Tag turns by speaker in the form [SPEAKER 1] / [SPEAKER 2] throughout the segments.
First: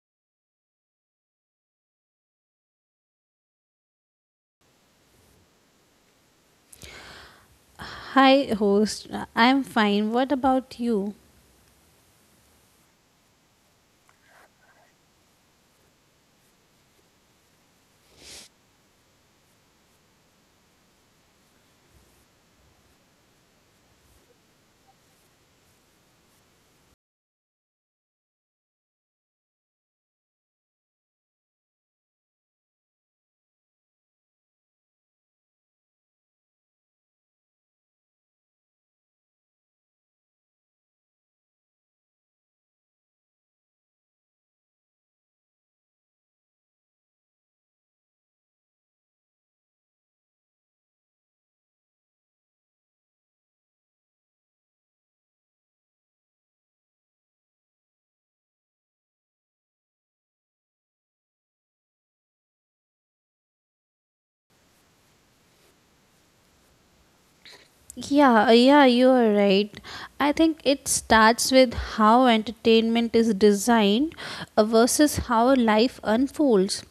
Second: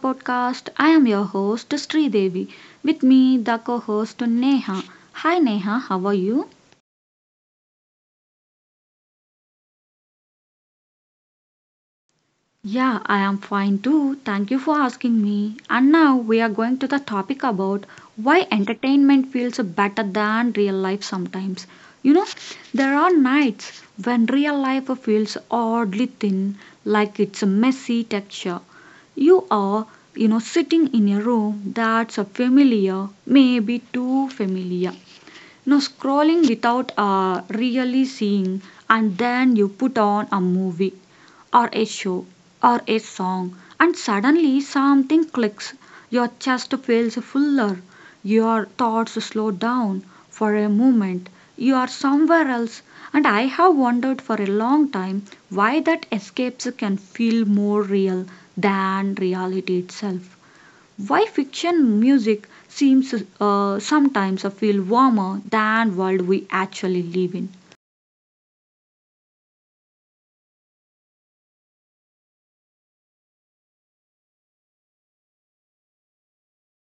[SPEAKER 1] podcast. I am your host Sri Devi. With me the co-host Neha. Hi Neha, how are you?
[SPEAKER 2] Hi, host. I'm fine. What about you?
[SPEAKER 1] Yeah, I am fine too. Thank you for asking me. And now we are going to the topic about why entertainment feels better than real life sometimes. You know, there are nights when real life feels oddly thin, like it's a messy texture. You are, sitting in a room that's a familiar, maybe too familiar no scrolling without really seeing, and then you put on a movie or a show or a song, and suddenly something clicks. Your chest feels fuller, your thoughts slow down for a moment. You are somewhere else, and I have wondered for a long time why that escapes can feel more real than reality itself. Why fiction music seems sometimes a feel warmer than world we actually live in.
[SPEAKER 2] Yeah, yeah, you are right. I think it starts with how entertainment is designed versus how life unfolds.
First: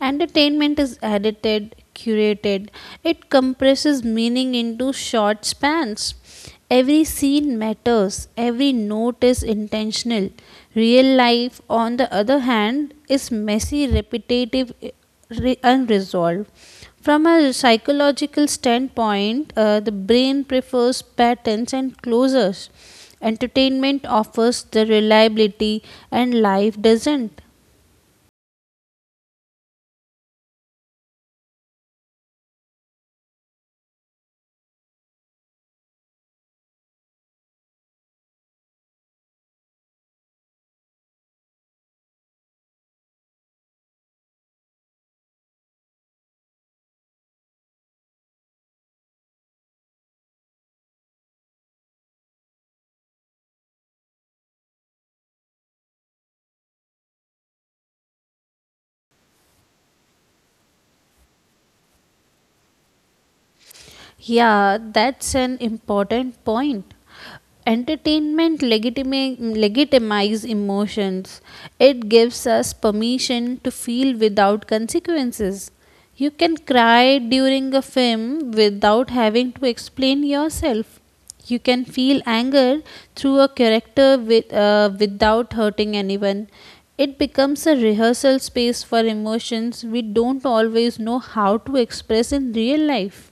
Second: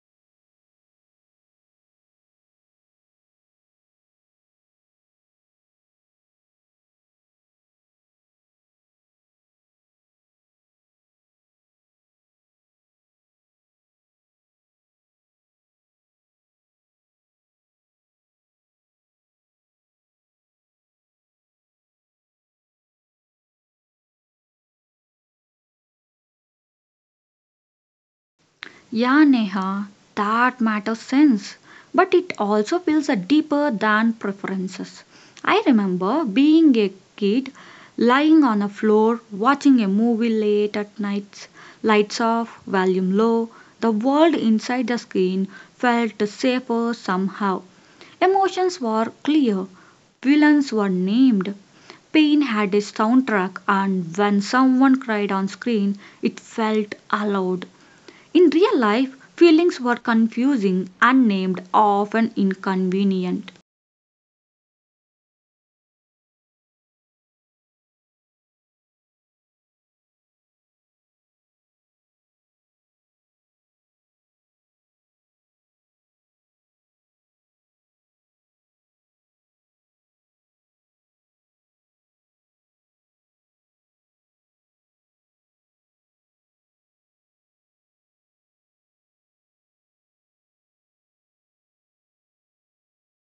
[SPEAKER 2] Entertainment is edited, curated, it compresses meaning into short spans. Every scene matters, every note is intentional. Real life, on the other hand, is messy, repetitive, unresolved. From a psychological standpoint, the brain prefers patterns and closures. Entertainment offers the reliability, and life doesn't.
[SPEAKER 1] Yeah, Neha, that matters sense, but it also feels a deeper than preferences. I remember being a kid, lying on a floor, watching a movie late at night, lights off, volume low. The world inside the screen felt safer somehow. Emotions were clear, villains were named, pain had a soundtrack, and when someone cried on screen, it felt allowed. In real life, feelings were confusing, unnamed, often inconvenient.
[SPEAKER 2] Yeah, that's an important point. Entertainment legitimize emotions. It gives us permission to feel without consequences. You can cry during a film without having to explain yourself. You can feel anger through a character without hurting anyone. It becomes a rehearsal space for emotions we don't always know how to express in real life.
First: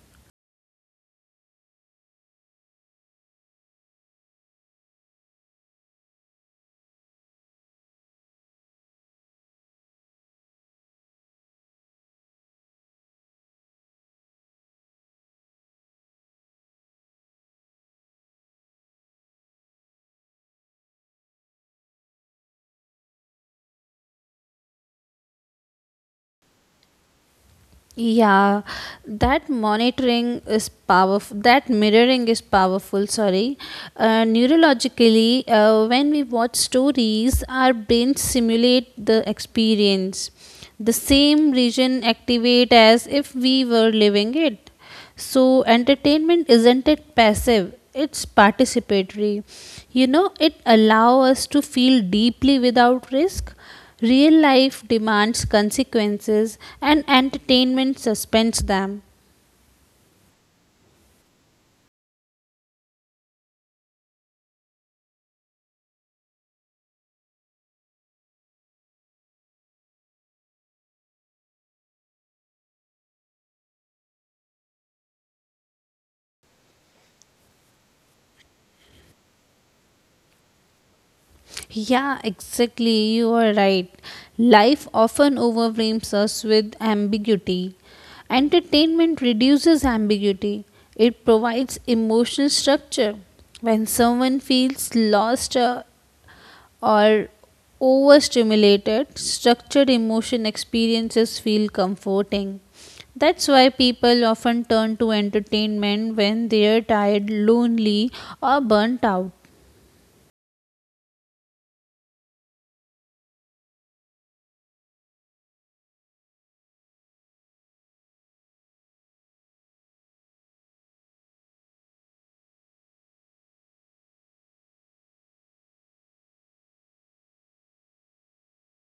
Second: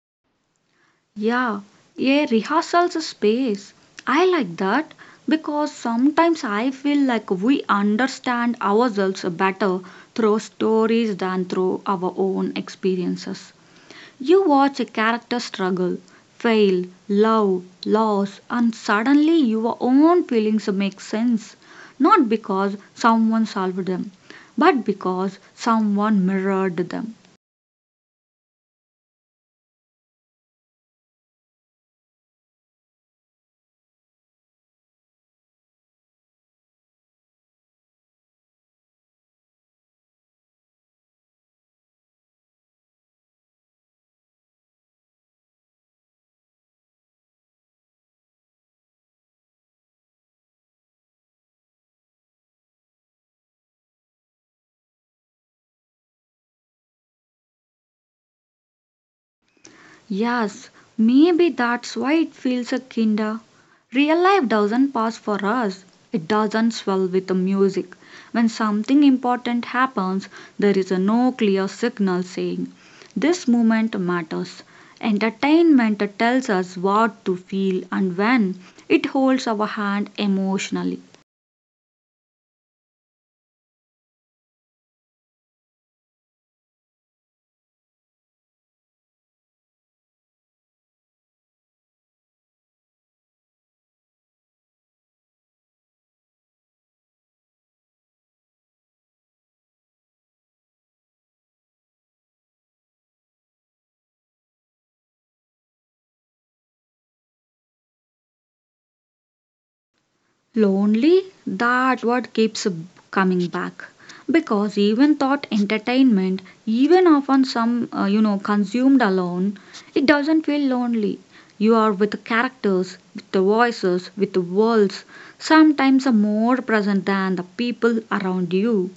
[SPEAKER 1] Yeah, a rehearsals space. I like that because sometimes I feel like we understand ourselves better through stories than through our own experiences. You watch a character struggle, fail, love, loss, and suddenly your own feelings make sense, not because someone solved them, but because someone mirrored them.
[SPEAKER 2] Yeah, that monitoring is powerful. That mirroring is powerful. Sorry, neurologically, when we watch stories, our brains simulate the experience. The same region activate as if we were living it. So, entertainment isn't it passive, it's participatory. You know, it allows us to feel deeply without risk. Real life demands consequences, and entertainment suspends them.
[SPEAKER 1] Yes, maybe that's why it feels a kinda. Real life doesn't pass for us. It doesn't swell with the music. When something important happens, there is a no clear signal saying, "This moment matters." Entertainment tells us what to feel and when. It holds our hand emotionally.
[SPEAKER 2] Yeah, exactly, you are right. Life often overwhelms us with ambiguity. Entertainment reduces ambiguity, it provides emotional structure. When someone feels lost or overstimulated, structured emotion experiences feel comforting. That's why people often turn to entertainment when they are tired, lonely, or burnt out.
[SPEAKER 1] Lonely? That what keeps coming back. Because even thought entertainment, even often some consumed alone, it doesn't feel lonely. You are with the characters, with the voices, with the worlds, sometimes are more present than the people around you.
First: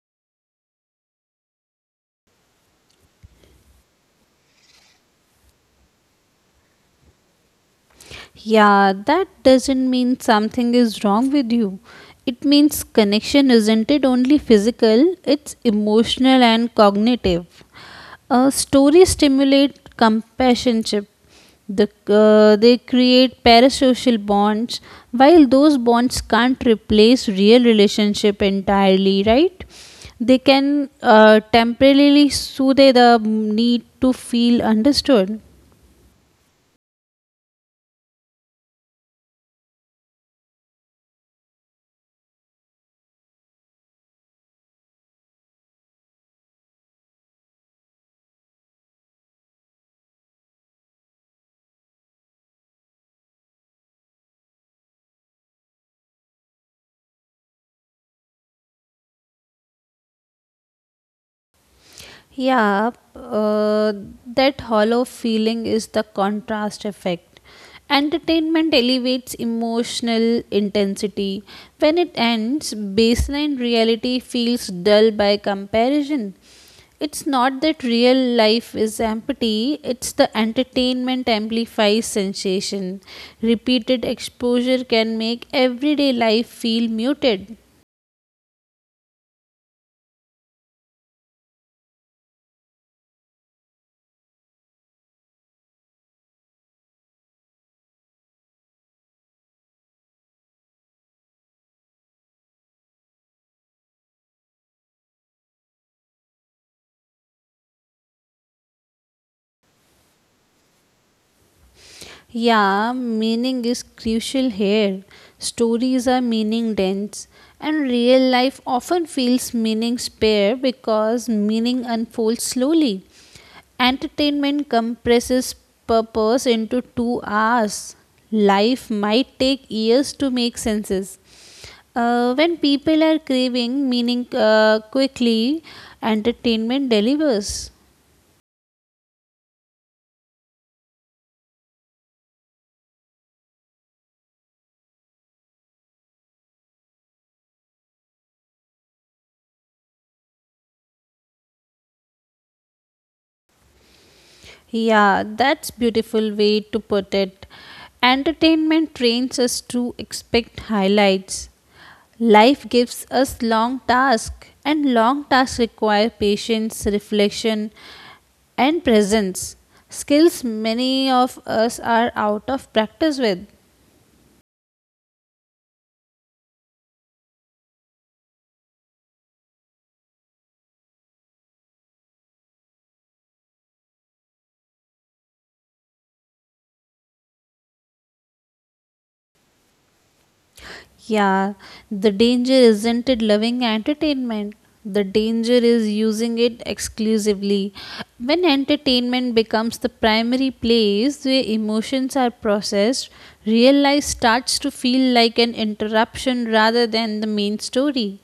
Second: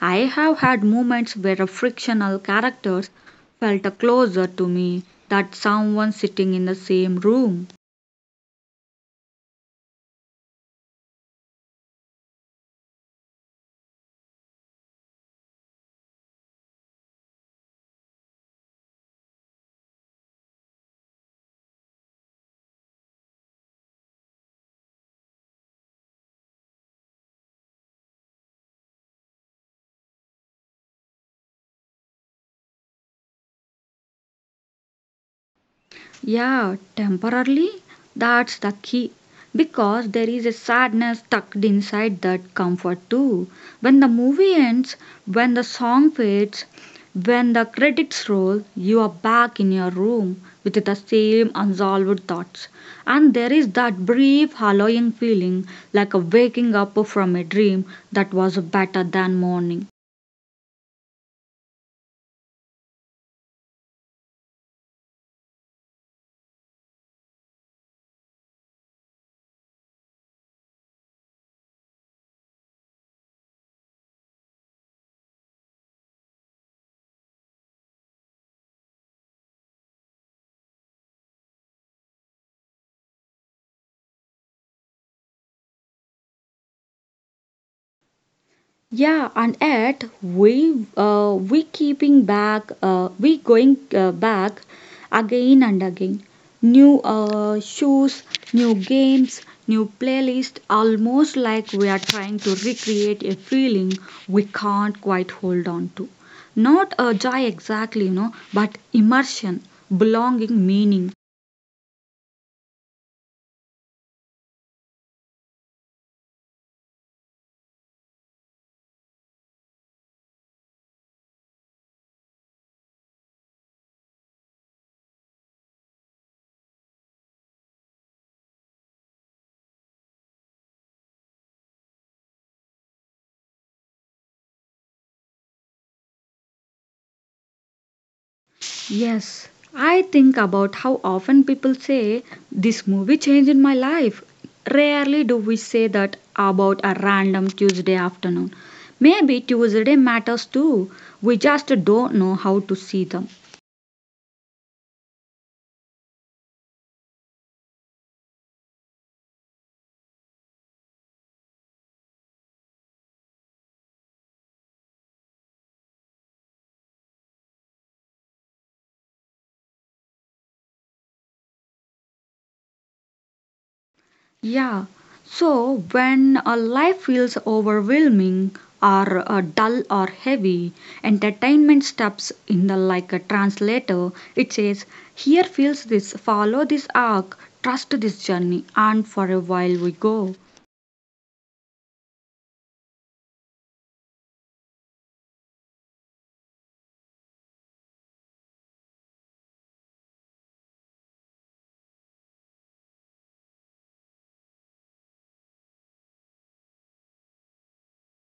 [SPEAKER 1] I have had moments where a fictional characters felt closer to me than someone sitting in the same room.
[SPEAKER 2] Yeah, that doesn't mean something is wrong with you. It means connection isn't it only physical, it's emotional and cognitive. Stories stimulate companionship. The, they create parasocial bonds, while those bonds can't replace real relationship entirely, right? They can temporarily soothe the need to feel understood.
[SPEAKER 1] Yeah, temporarily, that's the key. Because there is a sadness tucked inside that comfort too. When the movie ends, when the song fades, when the credits roll, you are back in your room with the same unsolved thoughts. And there is that brief hollowing feeling like a waking up from a dream that was better than morning.
[SPEAKER 2] Yeah, that hollow feeling is the contrast effect. Entertainment elevates emotional intensity. When it ends, baseline reality feels dull by comparison. It's not that real life is empty, it's the entertainment amplifies sensation. Repeated exposure can make everyday life feel muted.
[SPEAKER 1] Yeah, and yet we keeping back, we going back again and again. New shoes, new games, new playlist, almost like we are trying to recreate a feeling we can't quite hold on to. Not a joy exactly, but immersion, belonging, meaning.
[SPEAKER 2] Yeah, meaning is crucial here. Stories are meaning dense, and real life often feels meaning spare because meaning unfolds slowly. Entertainment compresses purpose into 2 hours. Life might take years to make senses. When people are craving meaning quickly, entertainment delivers.
[SPEAKER 1] Yes, I think about how often people say, "This movie changed my life." Rarely do we say that about a random Tuesday afternoon. Maybe Tuesday matters too. We just don't know how to see them.
[SPEAKER 2] Yeah, that's beautiful way to put it. Entertainment trains us to expect highlights. Life gives us long tasks, and long tasks require patience, reflection, and presence. Skills many of us are out of practice with.
[SPEAKER 1] Yeah. So when a life feels overwhelming or dull or heavy, entertainment steps in the like a translator. It says, "Here feels this. Follow this arc. Trust this journey, and for a while we go."
[SPEAKER 2] Yeah, the danger isn't it loving entertainment. The danger is using it exclusively. When entertainment becomes the primary place where emotions are processed, real life starts to feel like an interruption rather than the main story.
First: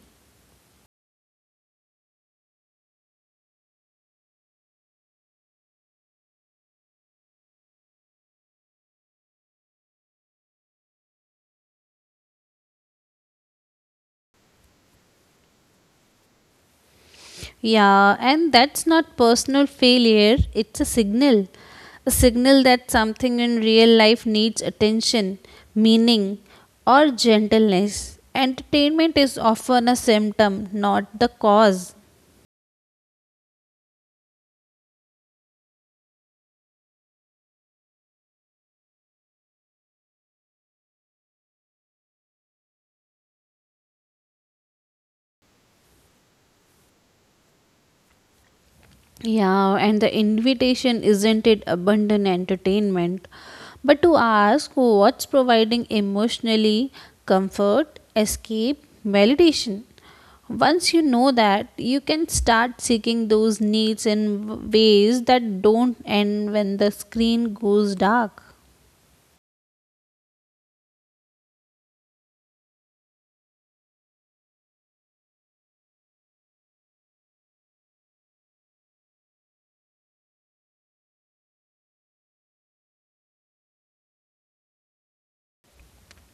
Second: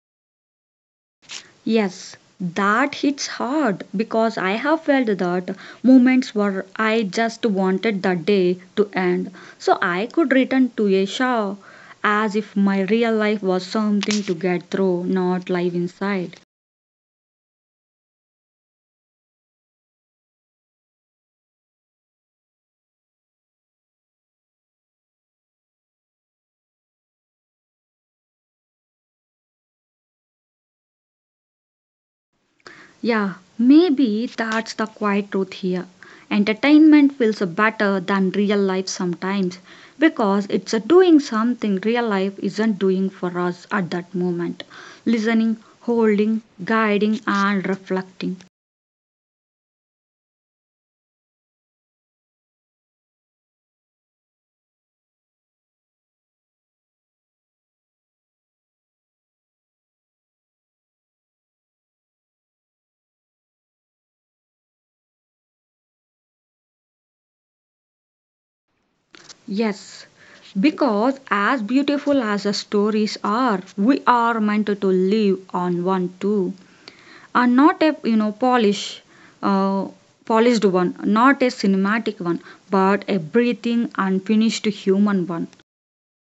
[SPEAKER 1] Yes, that hits hard because I have felt that moments where I just wanted the day to end so I could return to a show as if my real life was something to get through, not live inside.
[SPEAKER 2] Yeah, and that's not personal failure, it's a signal. A signal that something in real life needs attention, meaning, or gentleness. Entertainment is often a symptom, not the cause.
[SPEAKER 1] Yeah, maybe that's the quiet truth here. Entertainment feels better than real life sometimes because it's doing something real life isn't doing for us at that moment. Listening, holding, guiding, and reflecting.
[SPEAKER 2] Yeah, and the invitation isn't it abundant entertainment, but to ask what's providing emotionally comfort, escape, validation. Once you know that, you can start seeking those needs in ways that don't end when the screen goes dark.
[SPEAKER 1] Yes, because as beautiful as the stories are, we are meant to live on one too. Are not a polish uh, polished one, not a cinematic one, but a breathing unfinished human one.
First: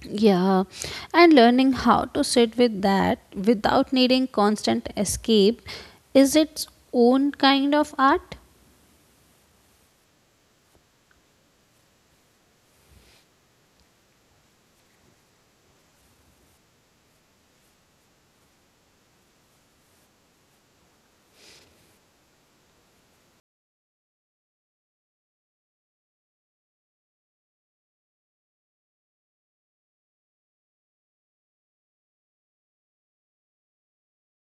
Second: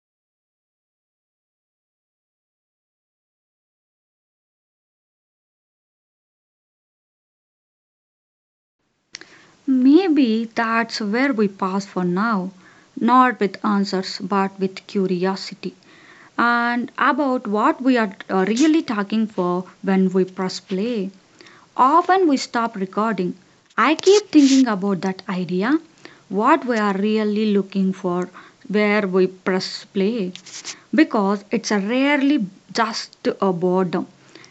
[SPEAKER 2] Yeah, and learning how to sit with that without needing constant escape is its own kind of art.
[SPEAKER 1] Maybe that's where we pause for now, not with answers but with curiosity, and about what we are really talking for when we press play. Often we stop recording. I keep thinking about that idea, what we are really looking for where we press play, because it's a rarely just a boredom.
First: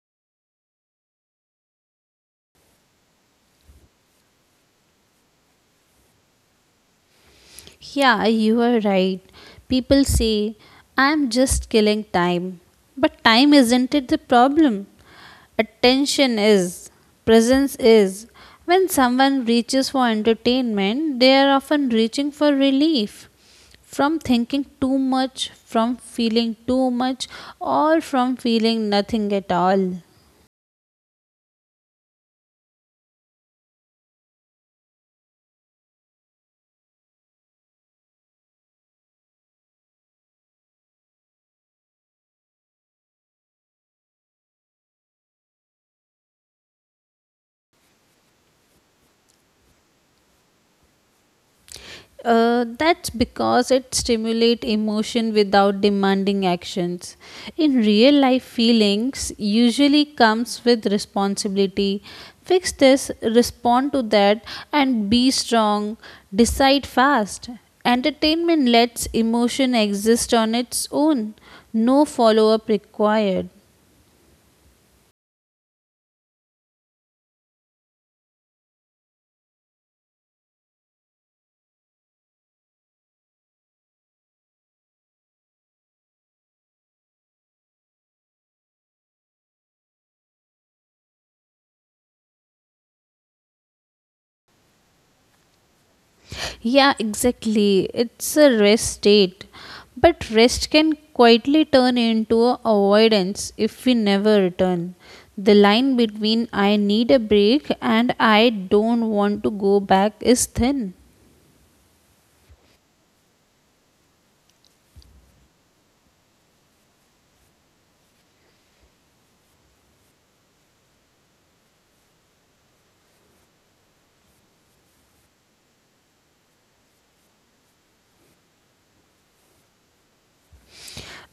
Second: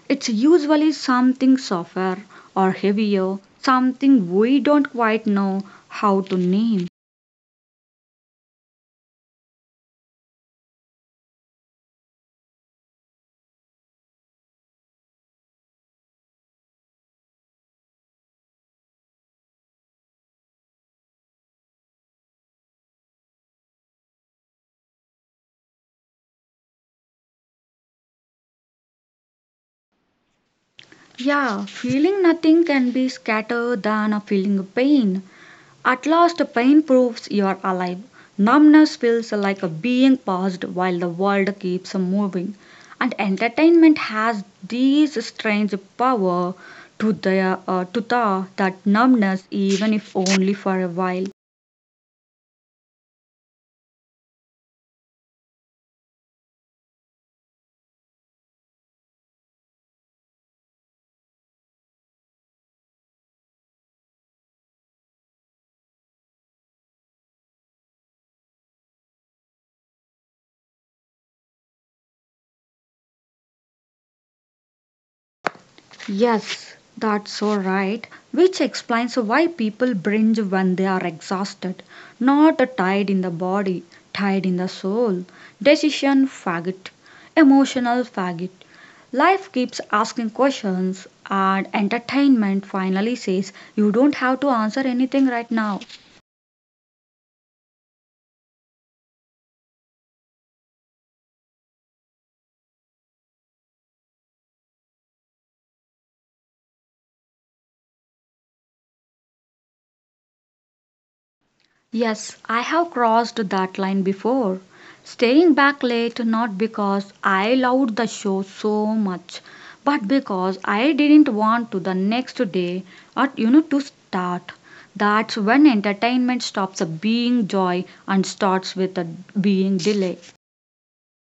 [SPEAKER 1] It's usually something softer or heavier, something we don't quite know how to name.
[SPEAKER 2] Yeah, you are right. People say, I'm just killing time. But time isn't it the problem? Attention is, presence is. When someone reaches for entertainment, they are often reaching for relief from thinking too much, from feeling too much, or from feeling nothing at all.
[SPEAKER 1] Yeah, feeling nothing can be scattered than a feeling of pain. At last pain proves you're alive. Numbness feels like a being paused while the world keeps moving. And entertainment has this strange power to the that numbness even if only for a while.
[SPEAKER 2] That's because it stimulates emotion without demanding actions. In real life, feelings usually comes with responsibility. Fix this, respond to that, and be strong. Decide fast. Entertainment lets emotion exist on its own. No follow up required.
[SPEAKER 1] Yes, that's so right, which explains why people binge when they are exhausted, not tired in the body, tired in the soul. Decision faggot, emotional faggot. Life keeps asking questions, and entertainment finally says you don't have to answer anything right now.
[SPEAKER 2] Yeah, exactly. It's a rest state. But rest can quietly turn into a avoidance if we never return. The line between I need a break and I don't want to go back is thin.
[SPEAKER 1] Yes, I have crossed that line before. Staying back late not because I loved the show so much, but because I didn't want to the next day at to start. That's when entertainment stops being joy and starts with a being delay.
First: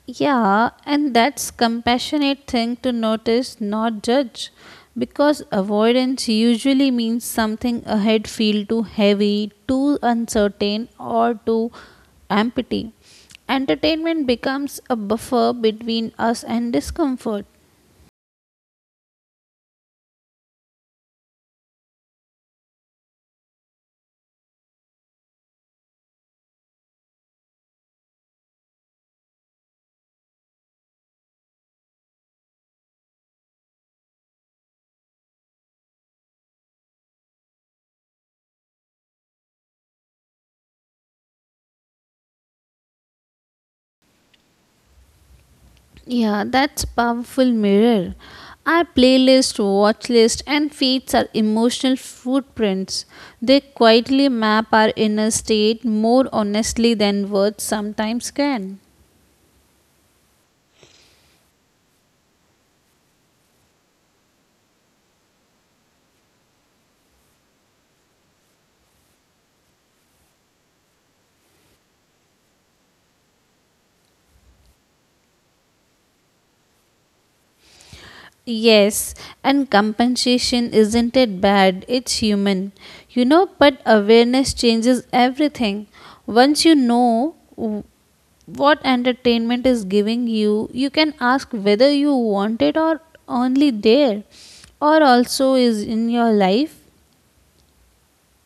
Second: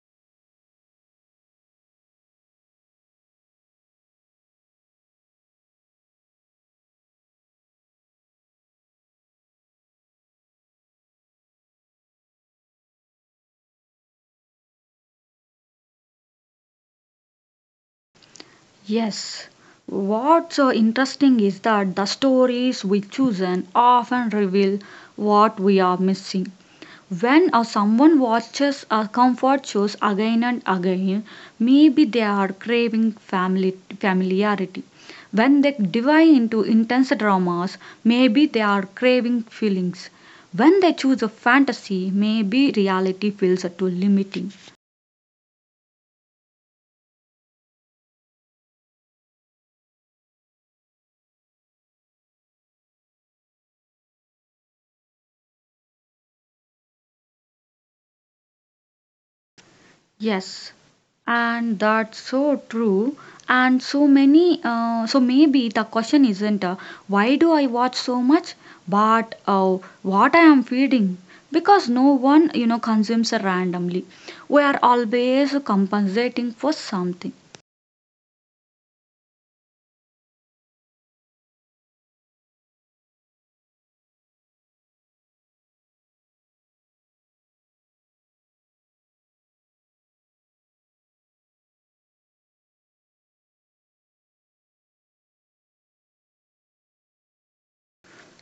[SPEAKER 2] Yeah, and that's compassionate thing to notice, not judge, because avoidance usually means something ahead feel too heavy, too uncertain, or too empty. Entertainment becomes a buffer between us and discomfort.
[SPEAKER 1] Yes. What's so interesting is that the stories we choose often reveal what we are missing. When someone watches comfort shows again and again, maybe they are craving family familiarity. When they dive into intense dramas, maybe they are craving feelings. When they choose a fantasy, maybe reality feels too limiting.
[SPEAKER 2] Yeah, that's powerful mirror. Our playlist, watch list, and feeds are emotional footprints. They quietly map our inner state more honestly than words sometimes can.
[SPEAKER 1] Yes, and that's so true. And so many, so maybe the question isn't why do I watch so much, but what I am feeding. Because no one, consumes randomly. We are always compensating for something.
[SPEAKER 2] Yes, and compensation isn't it bad? It's human, you know. But awareness changes everything. Once you know what entertainment is giving you, you can ask whether you want it or only there, or also is in your life.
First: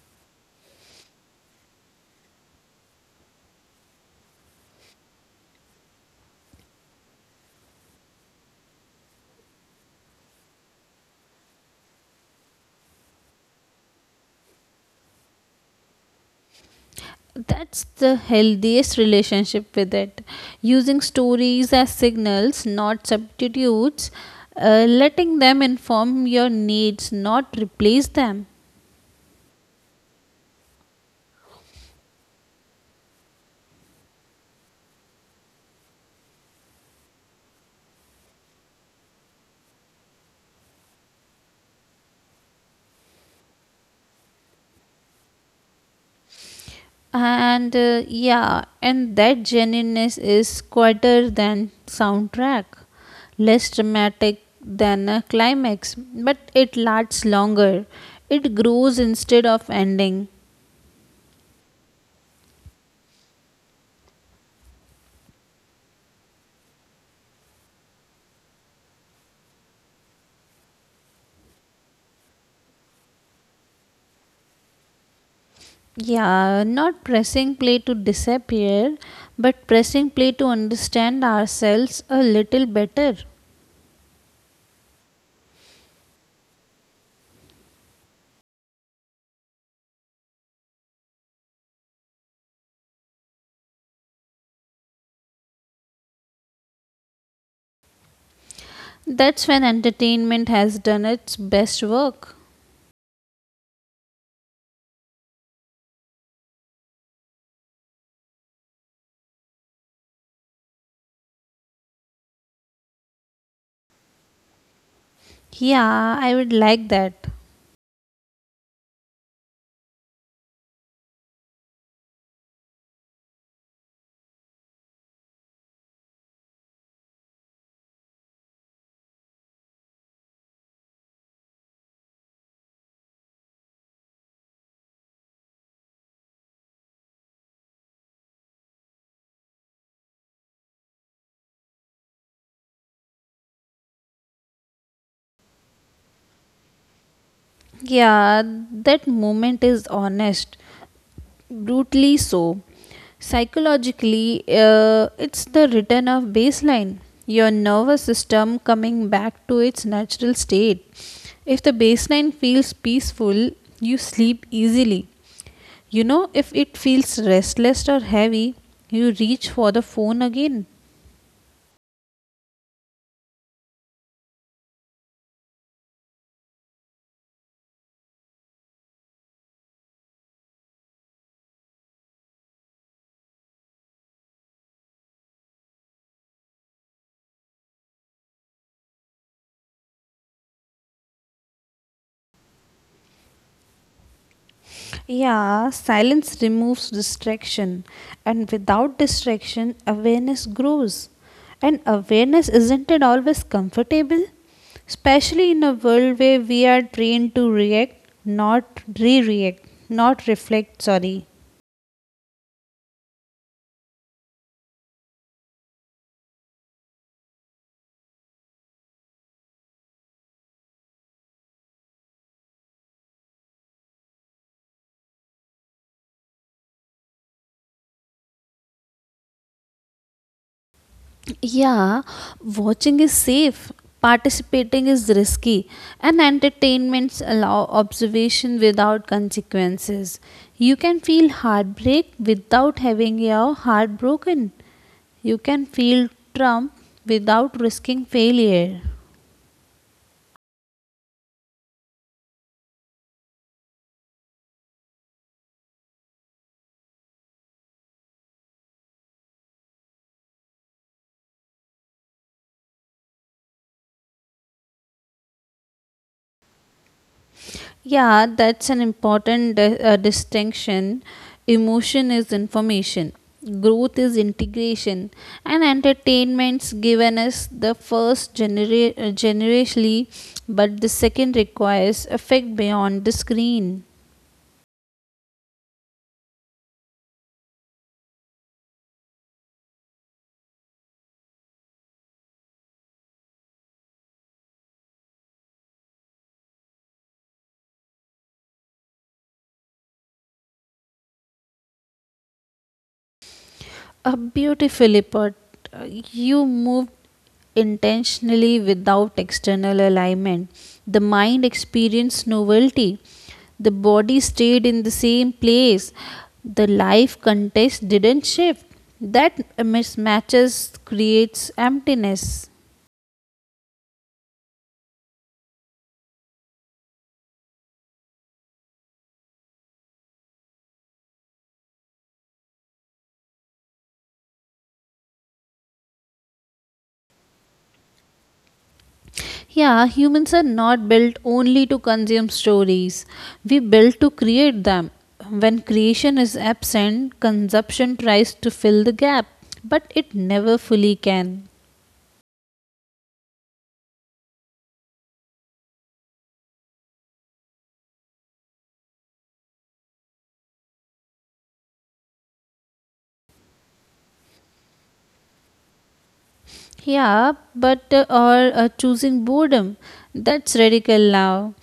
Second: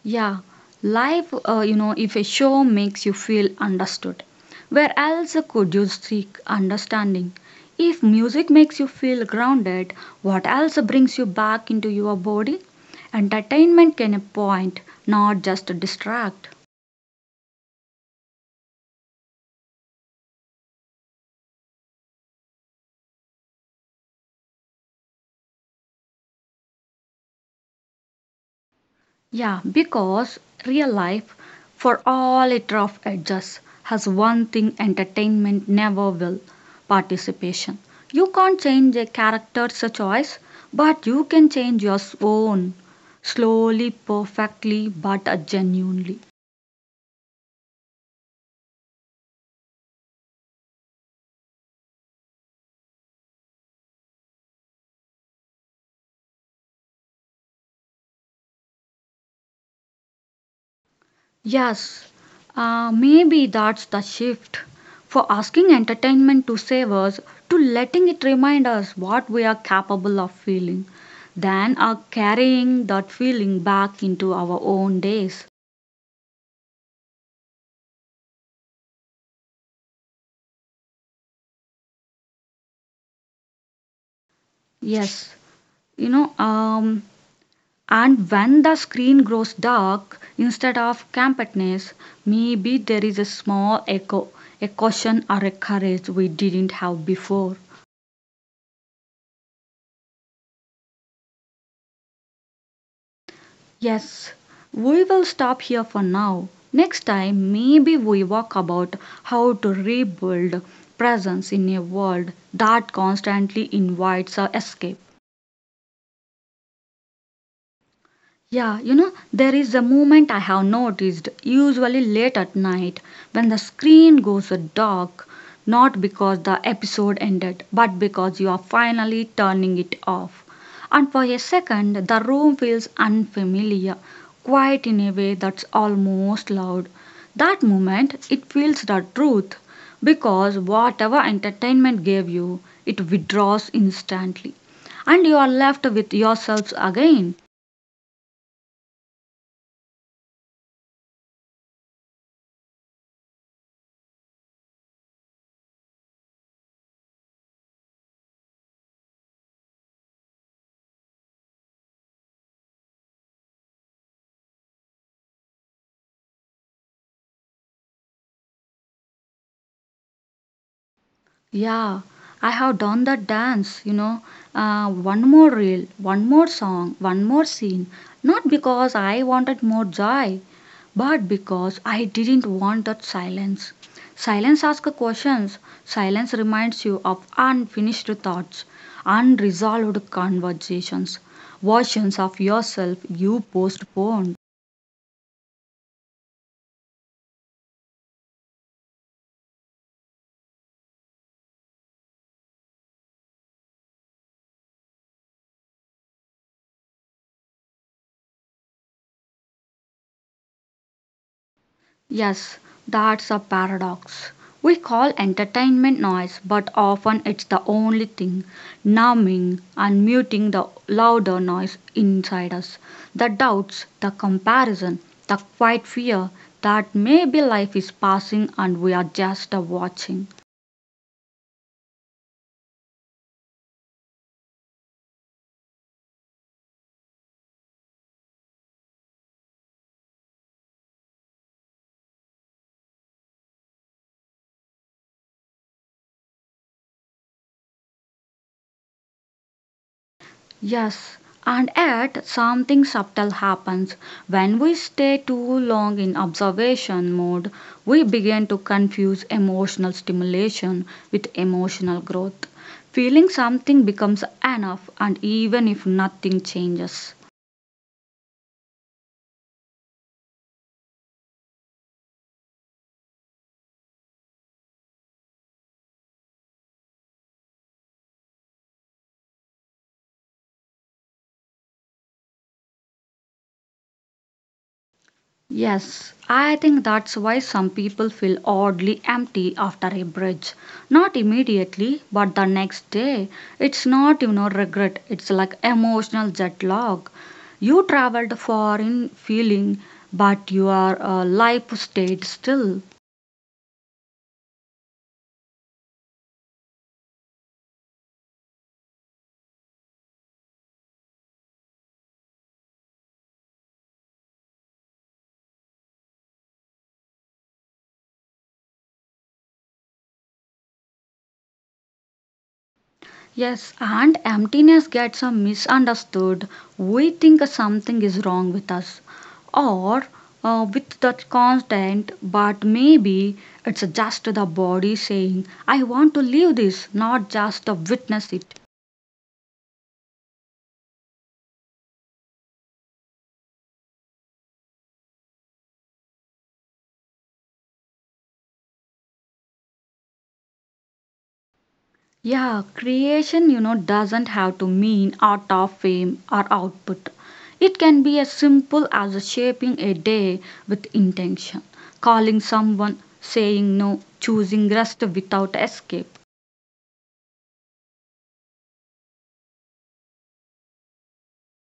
[SPEAKER 1] Yeah, life, if a show makes you feel understood, where else could you seek understanding? If music makes you feel grounded, what else brings you back into your body? Entertainment can point, not just distract.
[SPEAKER 2] That's the healthiest relationship with it. Using stories as signals, not substitutes, letting them inform your needs, not replace them.
[SPEAKER 1] Yeah, because real life, for all its rough edges, has one thing entertainment never will participation. You can't change a character's choice, but you can change your own. Slowly, perfectly, but genuinely.
[SPEAKER 2] And that genuineness is quieter than soundtrack, less dramatic than a climax, but it lasts longer. It grows instead of ending.
[SPEAKER 1] Yes, maybe that's the shift for asking entertainment to save us to letting it remind us what we are capable of feeling, then are carrying that feeling back into our own days.
[SPEAKER 2] Yeah, not pressing play to disappear, but pressing play to understand ourselves a little better.
[SPEAKER 1] Yes, you know, um, and when the screen grows dark instead of campness, maybe there is a small echo, a caution or a courage we didn't have before.
[SPEAKER 2] That's when entertainment has done its best work.
[SPEAKER 1] Yes, we will stop here for now. Next time, maybe we walk about how to rebuild presence in a world that constantly invites a escape.
[SPEAKER 2] Yeah, I would like that.
[SPEAKER 1] Yeah, there is a movement I have noticed, usually late at night, when the screen goes dark, not because the episode ended, but because you are finally turning it off. And for a second, the room feels unfamiliar, quiet in a way that's almost loud. That moment, it feels the truth, because whatever entertainment gave you, it withdraws instantly and you are left with yourselves again.
[SPEAKER 2] Yeah, that moment is honest. Brutally so. Psychologically, it's the return of baseline, your nervous system coming back to its natural state. If the baseline feels peaceful, you sleep easily. You know, if it feels restless or heavy, you reach for the phone again.
[SPEAKER 1] Yeah, I have done that dance. One more reel, one more song, one more scene. Not because I wanted more joy, but because I didn't want that silence. Silence asks questions, silence reminds you of unfinished thoughts, unresolved conversations, versions of yourself you postponed.
[SPEAKER 2] Yeah, silence removes distraction, and without distraction, awareness grows. And awareness isn't it always comfortable? Especially in a world where we are trained to react, not re react, not reflect, sorry.
[SPEAKER 1] Yes, that's a paradox. We call entertainment noise, but often it's the only thing numbing and muting the louder noise inside us. The doubts, the comparison, the quiet fear that maybe life is passing and we are just watching.
[SPEAKER 2] Yeah, watching is safe, participating is risky, and entertainments allow observation without consequences. You can feel heartbreak without having your heart broken. You can feel trauma without risking failure.
[SPEAKER 1] Yes, and yet something subtle happens. When we stay too long in observation mode, we begin to confuse emotional stimulation with emotional growth. Feeling something becomes enough, and even if nothing changes.
[SPEAKER 2] Yeah, that's an important distinction. Emotion is information, growth is integration, and entertainment's given us the first generationally, but the second requires effect beyond the screen.
[SPEAKER 1] Yes, I think that's why some people feel oddly empty after a bridge. Not immediately, but the next day. It's not regret. It's like emotional jet lag. You traveled far in feeling, but your life stayed still.
[SPEAKER 2] Beautifully put. Uh, You moved intentionally without external alignment. The mind experienced novelty. The body stayed in the same place. The life context didn't shift. That mismatches creates emptiness.
[SPEAKER 1] Yes, and emptiness gets a misunderstood. We think something is wrong with us or with that constant, but maybe it's just the body saying, I want to leave this, not just to witness it.
[SPEAKER 2] Yeah, humans are not built only to consume stories. We built to create them. When creation is absent, consumption tries to fill the gap, but it never fully can.
[SPEAKER 1] Yeah, creation doesn't have to mean art of fame or output. It can be as simple as shaping a day with intention, calling someone, saying no, choosing rest without escape.
[SPEAKER 2] Yeah, but or Choosing boredom. That's radical now.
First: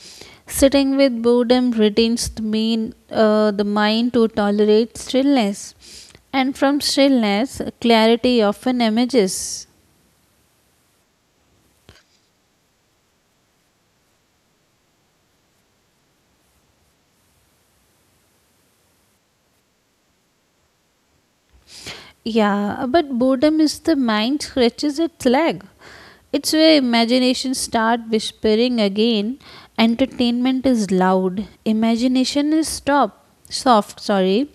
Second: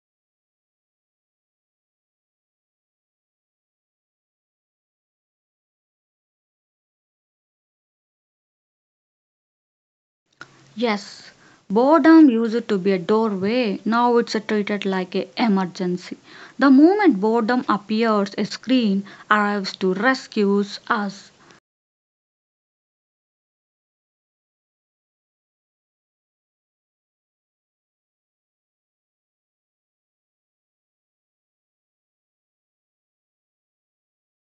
[SPEAKER 2] Sitting with boredom retains the mind to tolerate stillness, and from stillness, clarity often emerges.
[SPEAKER 1] Yes, boredom used to be a doorway, now it's treated like an emergency. The moment boredom appears, a screen arrives to rescue us.
[SPEAKER 2] Yeah, but boredom is the mind stretches its leg. It's where imagination start whispering again. Entertainment is loud. Imagination is stop. Soft, sorry.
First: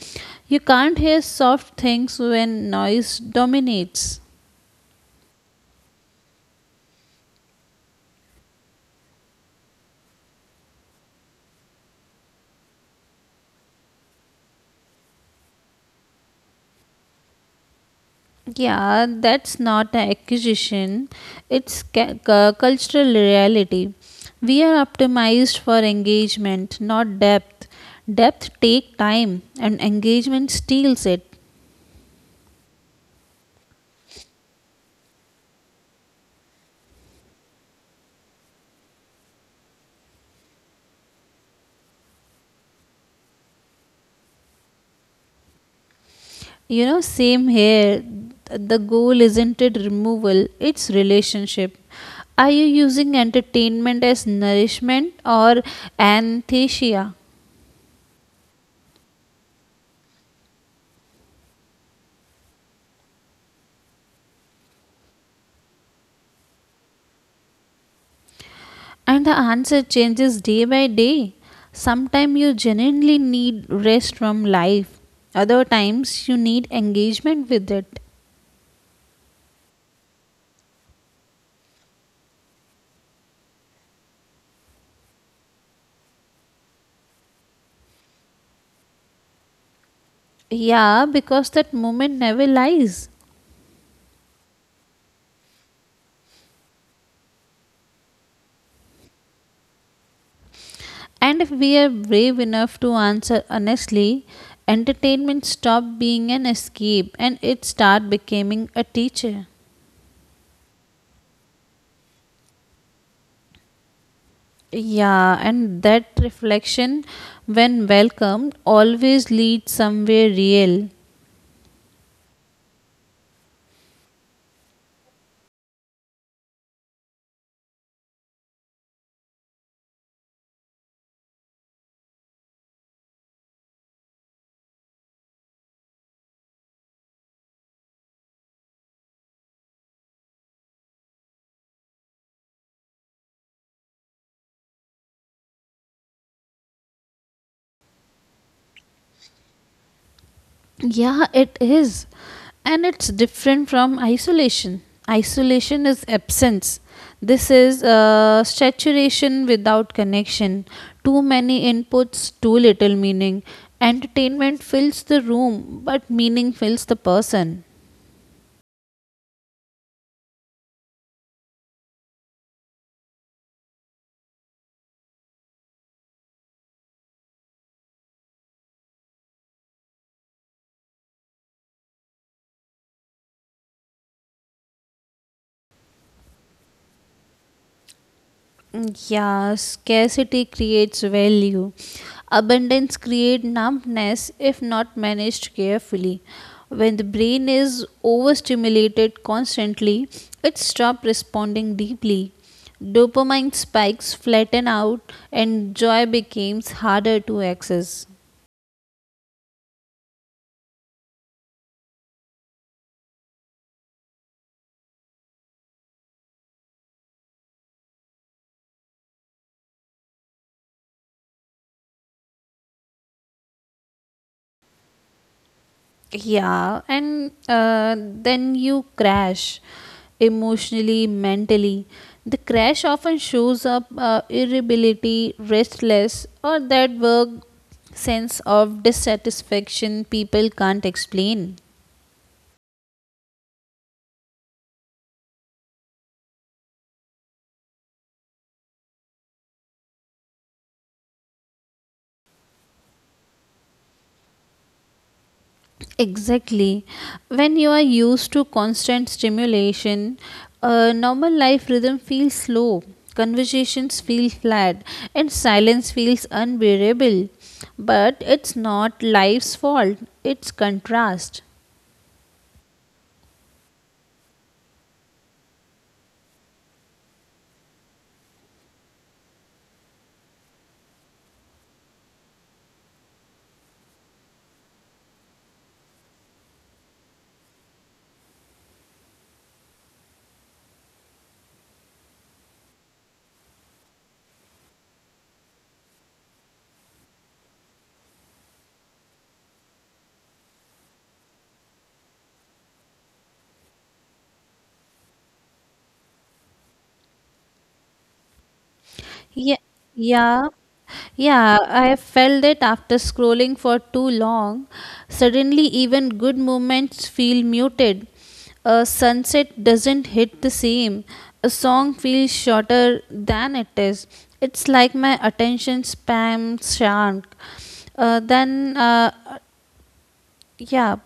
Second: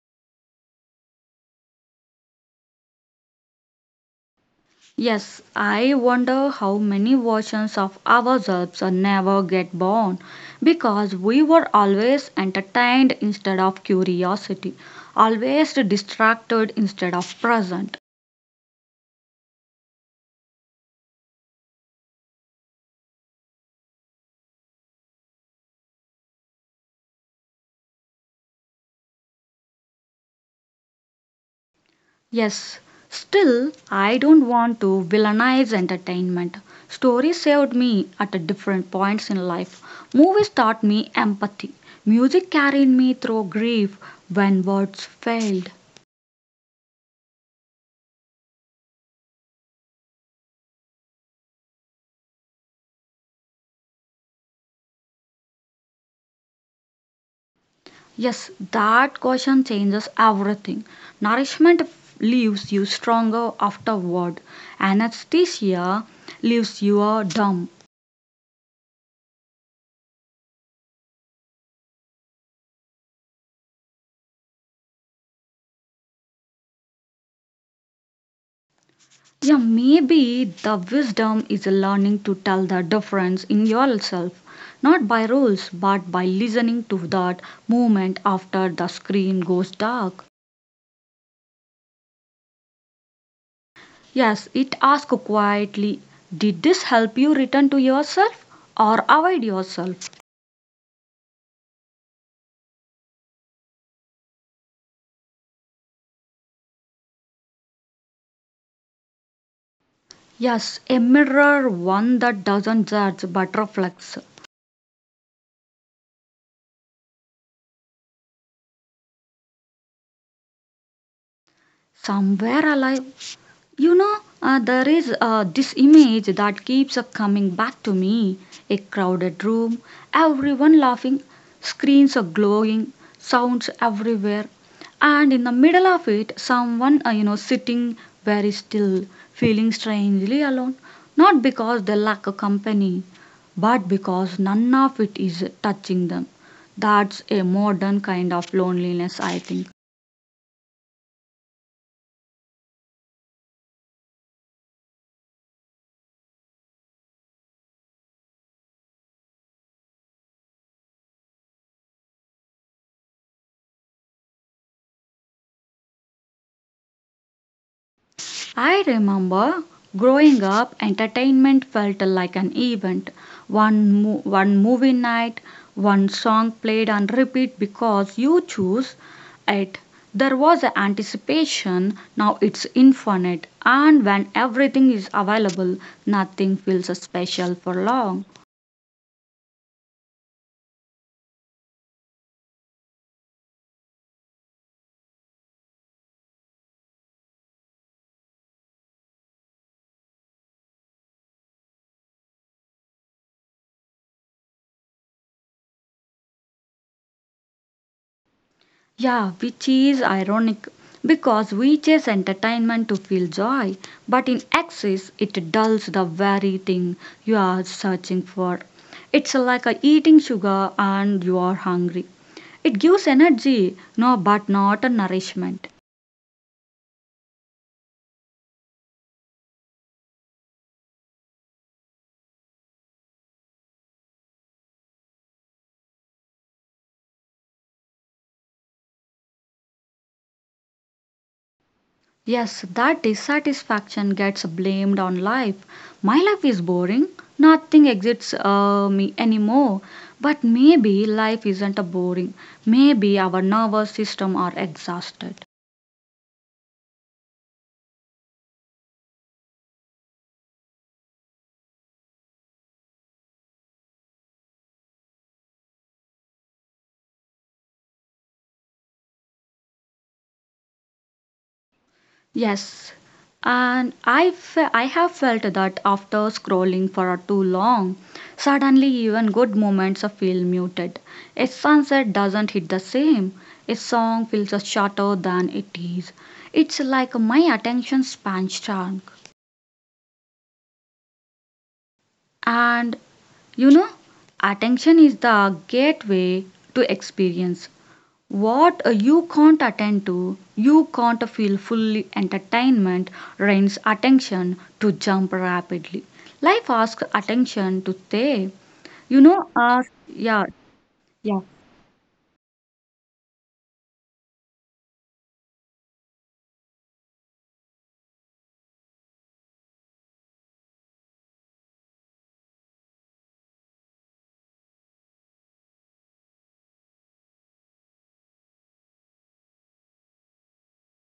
[SPEAKER 2] You can't hear soft things when noise dominates.
[SPEAKER 1] Yes, I wonder how many versions of ourselves are never get born because we were always entertained instead of curiosity, always distracted instead of present.
[SPEAKER 2] Yeah, that's not an accusation. It's cultural reality. We are optimized for engagement, not depth. Depth take time and engagement steals it.
[SPEAKER 1] Yes, still, I don't want to villainize entertainment. Stories saved me at different points in life. Movies taught me empathy. Music carried me through grief when words failed.
[SPEAKER 2] You know, same here. Th- The goal isn't it removal, it's relationship. Are you using entertainment as nourishment or anthesia?
[SPEAKER 1] Yes, that question changes everything. Nourishment leaves you stronger afterward. Anesthesia leaves you dumb.
[SPEAKER 2] And the answer changes day by day. Sometimes you genuinely need rest from life, other times you need engagement with it.
[SPEAKER 1] Yeah, maybe the wisdom is learning to tell the difference in yourself, not by rules, but by listening to that movement after the screen goes dark.
[SPEAKER 2] Yeah, because that moment never lies.
[SPEAKER 1] Yes, it asks quietly. Did this help you return to yourself or avoid yourself?
[SPEAKER 2] And if we are brave enough to answer honestly, entertainment stopped being an escape and it started becoming a teacher.
[SPEAKER 1] Yes, a mirror, one that doesn't judge but reflects.
[SPEAKER 2] Yeah, and that reflection, when welcomed, always leads somewhere real.
[SPEAKER 1] Somewhere alive. There is this image that keeps up coming back to me. A crowded room, everyone laughing, screens are glowing, sounds everywhere, and in the middle of it, someone, sitting very still, feeling strangely alone. Not because they lack a company, but because none of it is touching them. That's a modern kind of loneliness, I think.
[SPEAKER 2] Yeah, it is. And it's different from isolation. Isolation is absence. This is saturation without connection. Too many inputs, too little meaning. Entertainment fills the room, but meaning fills the person.
[SPEAKER 1] I remember growing up, entertainment felt like an event. One movie night, one song played on repeat because you choose it. There was a anticipation, now it's infinite, and when everything is available, nothing feels special for long.
[SPEAKER 2] Yeah, scarcity creates value. Abundance creates numbness if not managed carefully. When the brain is overstimulated constantly, it stops responding deeply. Dopamine spikes flatten out and joy becomes harder to access.
[SPEAKER 1] Yeah, which is ironic because we chase entertainment to feel joy, but in excess it dulls the very thing you are searching for. It's like a eating sugar and you are hungry. It gives energy, no, but not a nourishment.
[SPEAKER 2] Yeah, and Then you crash emotionally, mentally. The crash often shows up irritability, restless, or that work sense of dissatisfaction people can't explain.
[SPEAKER 1] Yes, that dissatisfaction gets blamed on life. My life is boring. Nothing excites me anymore. But maybe life isn't boring. Maybe our nervous system are exhausted.
[SPEAKER 2] Exactly. When you are used to constant stimulation, a normal life rhythm feels slow, conversations feel flat, and silence feels unbearable. But it's not life's fault, it's contrast.
[SPEAKER 1] Yes, and I have felt that after scrolling for too long, suddenly even good moments feel muted. A sunset doesn't hit the same. A song feels shorter than it is. It's like my attention span shrunk. And you know, attention is the gateway to experience. What you can't attend to, you can't feel fully entertainment drains attention to jump rapidly. Life asks attention to stay. You know,
[SPEAKER 2] Yeah,
[SPEAKER 1] uh, yeah,
[SPEAKER 2] yeah,
[SPEAKER 1] yeah,
[SPEAKER 2] yeah. I felt it after scrolling for too long. Suddenly, even good moments feel muted. A sunset doesn't hit the same. A song feels shorter than it is. It's like my attention span shrunk. Uh, then, uh, yeah,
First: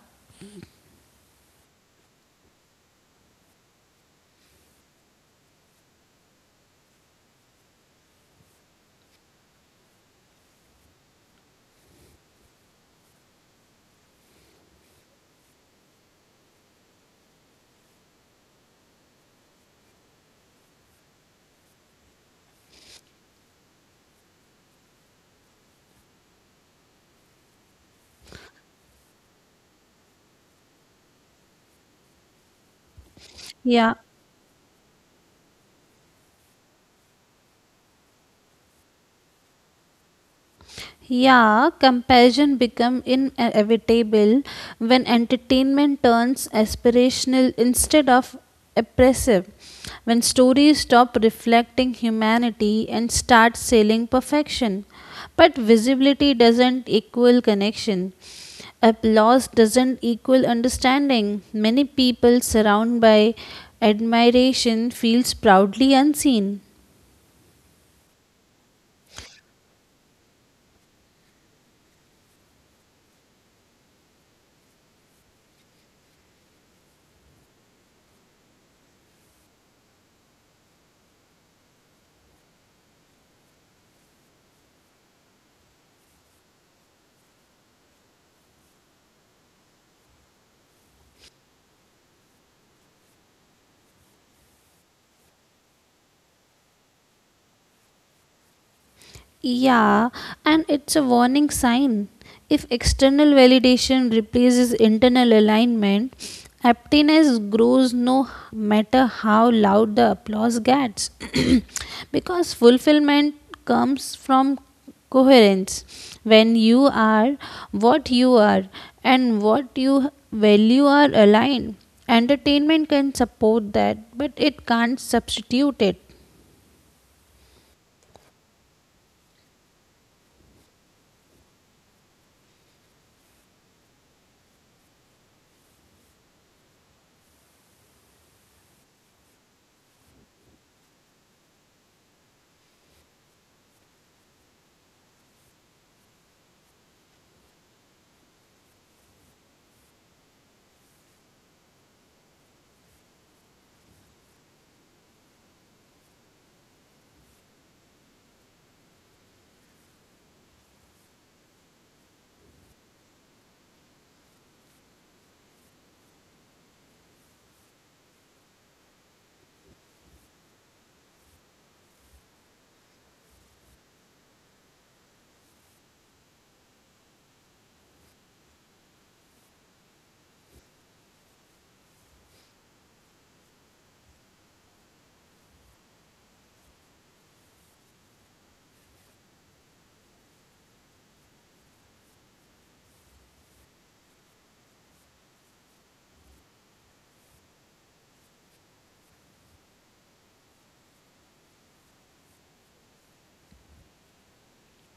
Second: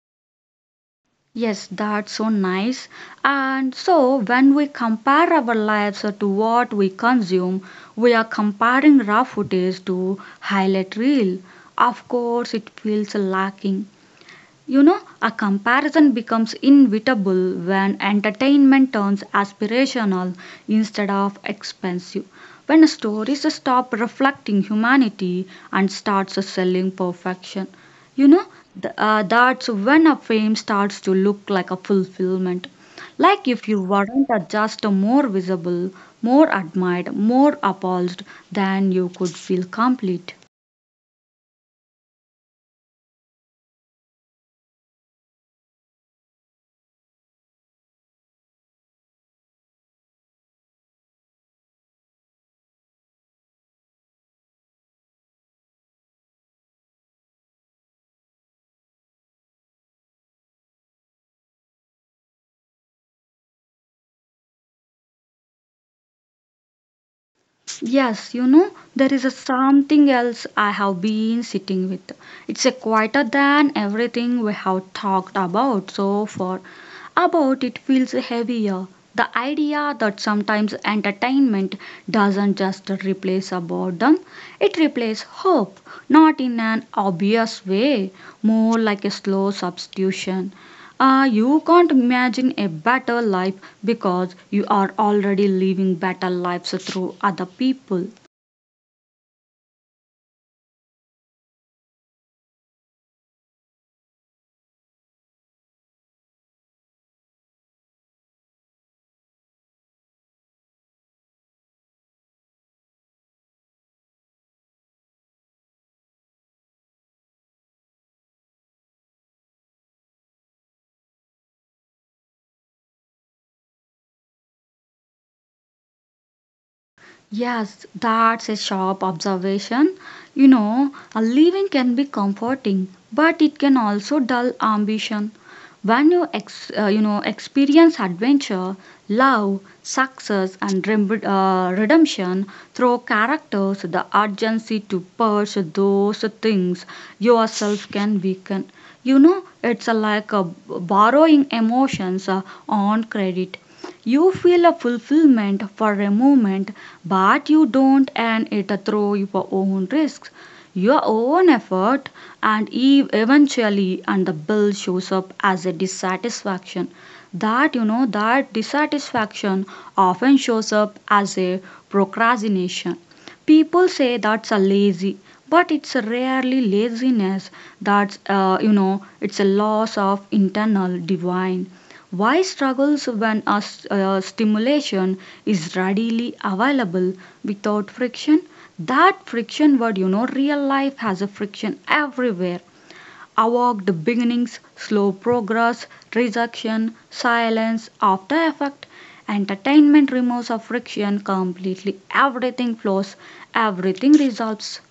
[SPEAKER 1] yes, that's so nice. And so when we compare our lives to what we consume, we are comparing raw footage to highlight reel. Of course, it feels lacking. A comparison becomes inevitable when entertainment turns aspirational instead of expensive. When stories stop reflecting humanity and starts selling perfection, you know, that's when a fame starts to look like a fulfillment. Like if you
[SPEAKER 2] yeah.
[SPEAKER 1] weren't just more visible, more admired, more appalled, then you could feel complete.
[SPEAKER 2] Yeah, comparison become inevitable when entertainment turns aspirational instead of oppressive. When stories stop reflecting humanity and start selling perfection. But visibility doesn't equal connection. Applause doesn't equal understanding. Many people surrounded by admiration feels proudly unseen.
[SPEAKER 1] Yes, there is a something else I have been sitting with. It's a quieter than everything we have talked about so far. About it feels heavier. The idea that sometimes entertainment doesn't just replace a boredom, it replaces hope, not in an obvious way, more like a slow substitution. You can't imagine a better life because you are already living better lives through other people.
[SPEAKER 2] Yeah, and it's a warning sign. If external validation replaces internal alignment, aptness grows no matter how loud the applause gets. Because fulfillment comes from coherence. When you are what you are and what you value are aligned, entertainment can support that, but it can't substitute it.
[SPEAKER 1] Yes, that's a sharp observation. You know, a living can be comforting, but it can also dull ambition. When you ex, you know experience adventure, love, success, and redemption through characters, the urgency to pursue those things yourself can weaken. You know, it's like borrowing emotions on credit. You feel a fulfillment for a moment, but you don't and it through your own risks, your own effort, and eventually, and the bill shows up as a dissatisfaction. That dissatisfaction often shows up as a procrastination. People say that's a lazy, but it's rarely laziness. It's a loss of internal divine. Why struggles when stimulation is readily available without friction? That friction word, you know, real life has a friction everywhere. Awkward beginnings, slow progress, rejection, silence, after effect. Entertainment removes a friction completely. Everything flows, everything resolves.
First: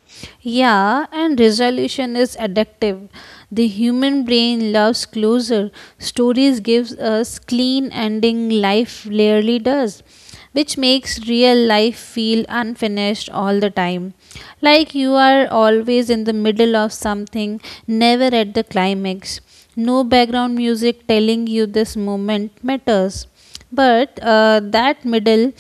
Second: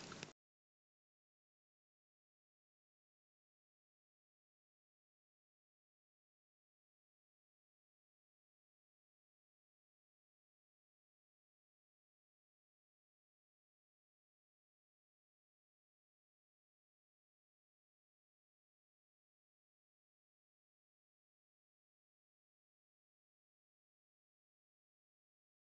[SPEAKER 2] Yeah, and resolution is addictive. The human brain loves closure. Stories gives us clean ending life rarely does, which makes real life feel unfinished all the time. Like you are always in the middle of something, never at the climax. No background music telling you this moment matters. But That middle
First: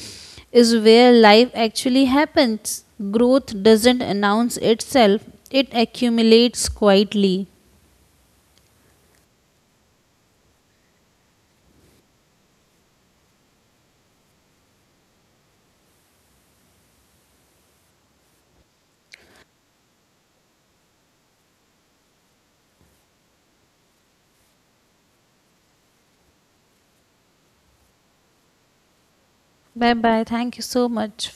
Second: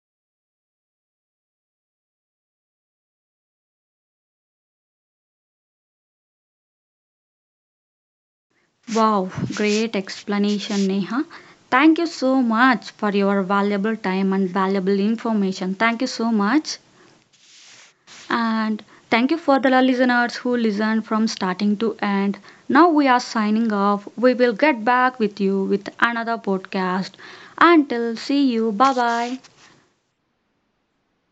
[SPEAKER 2] is where life actually happens. Growth doesn't announce itself, it accumulates quietly.
[SPEAKER 1] Wow, great explanation, Neha. Thank you so much for your valuable time and valuable information. Thank you so much. And thank you for the listeners who listened from starting to end. Now we are signing off. We will get back with you with another podcast. Until see you. Bye bye.
[SPEAKER 2] Bye bye. Thank you so much.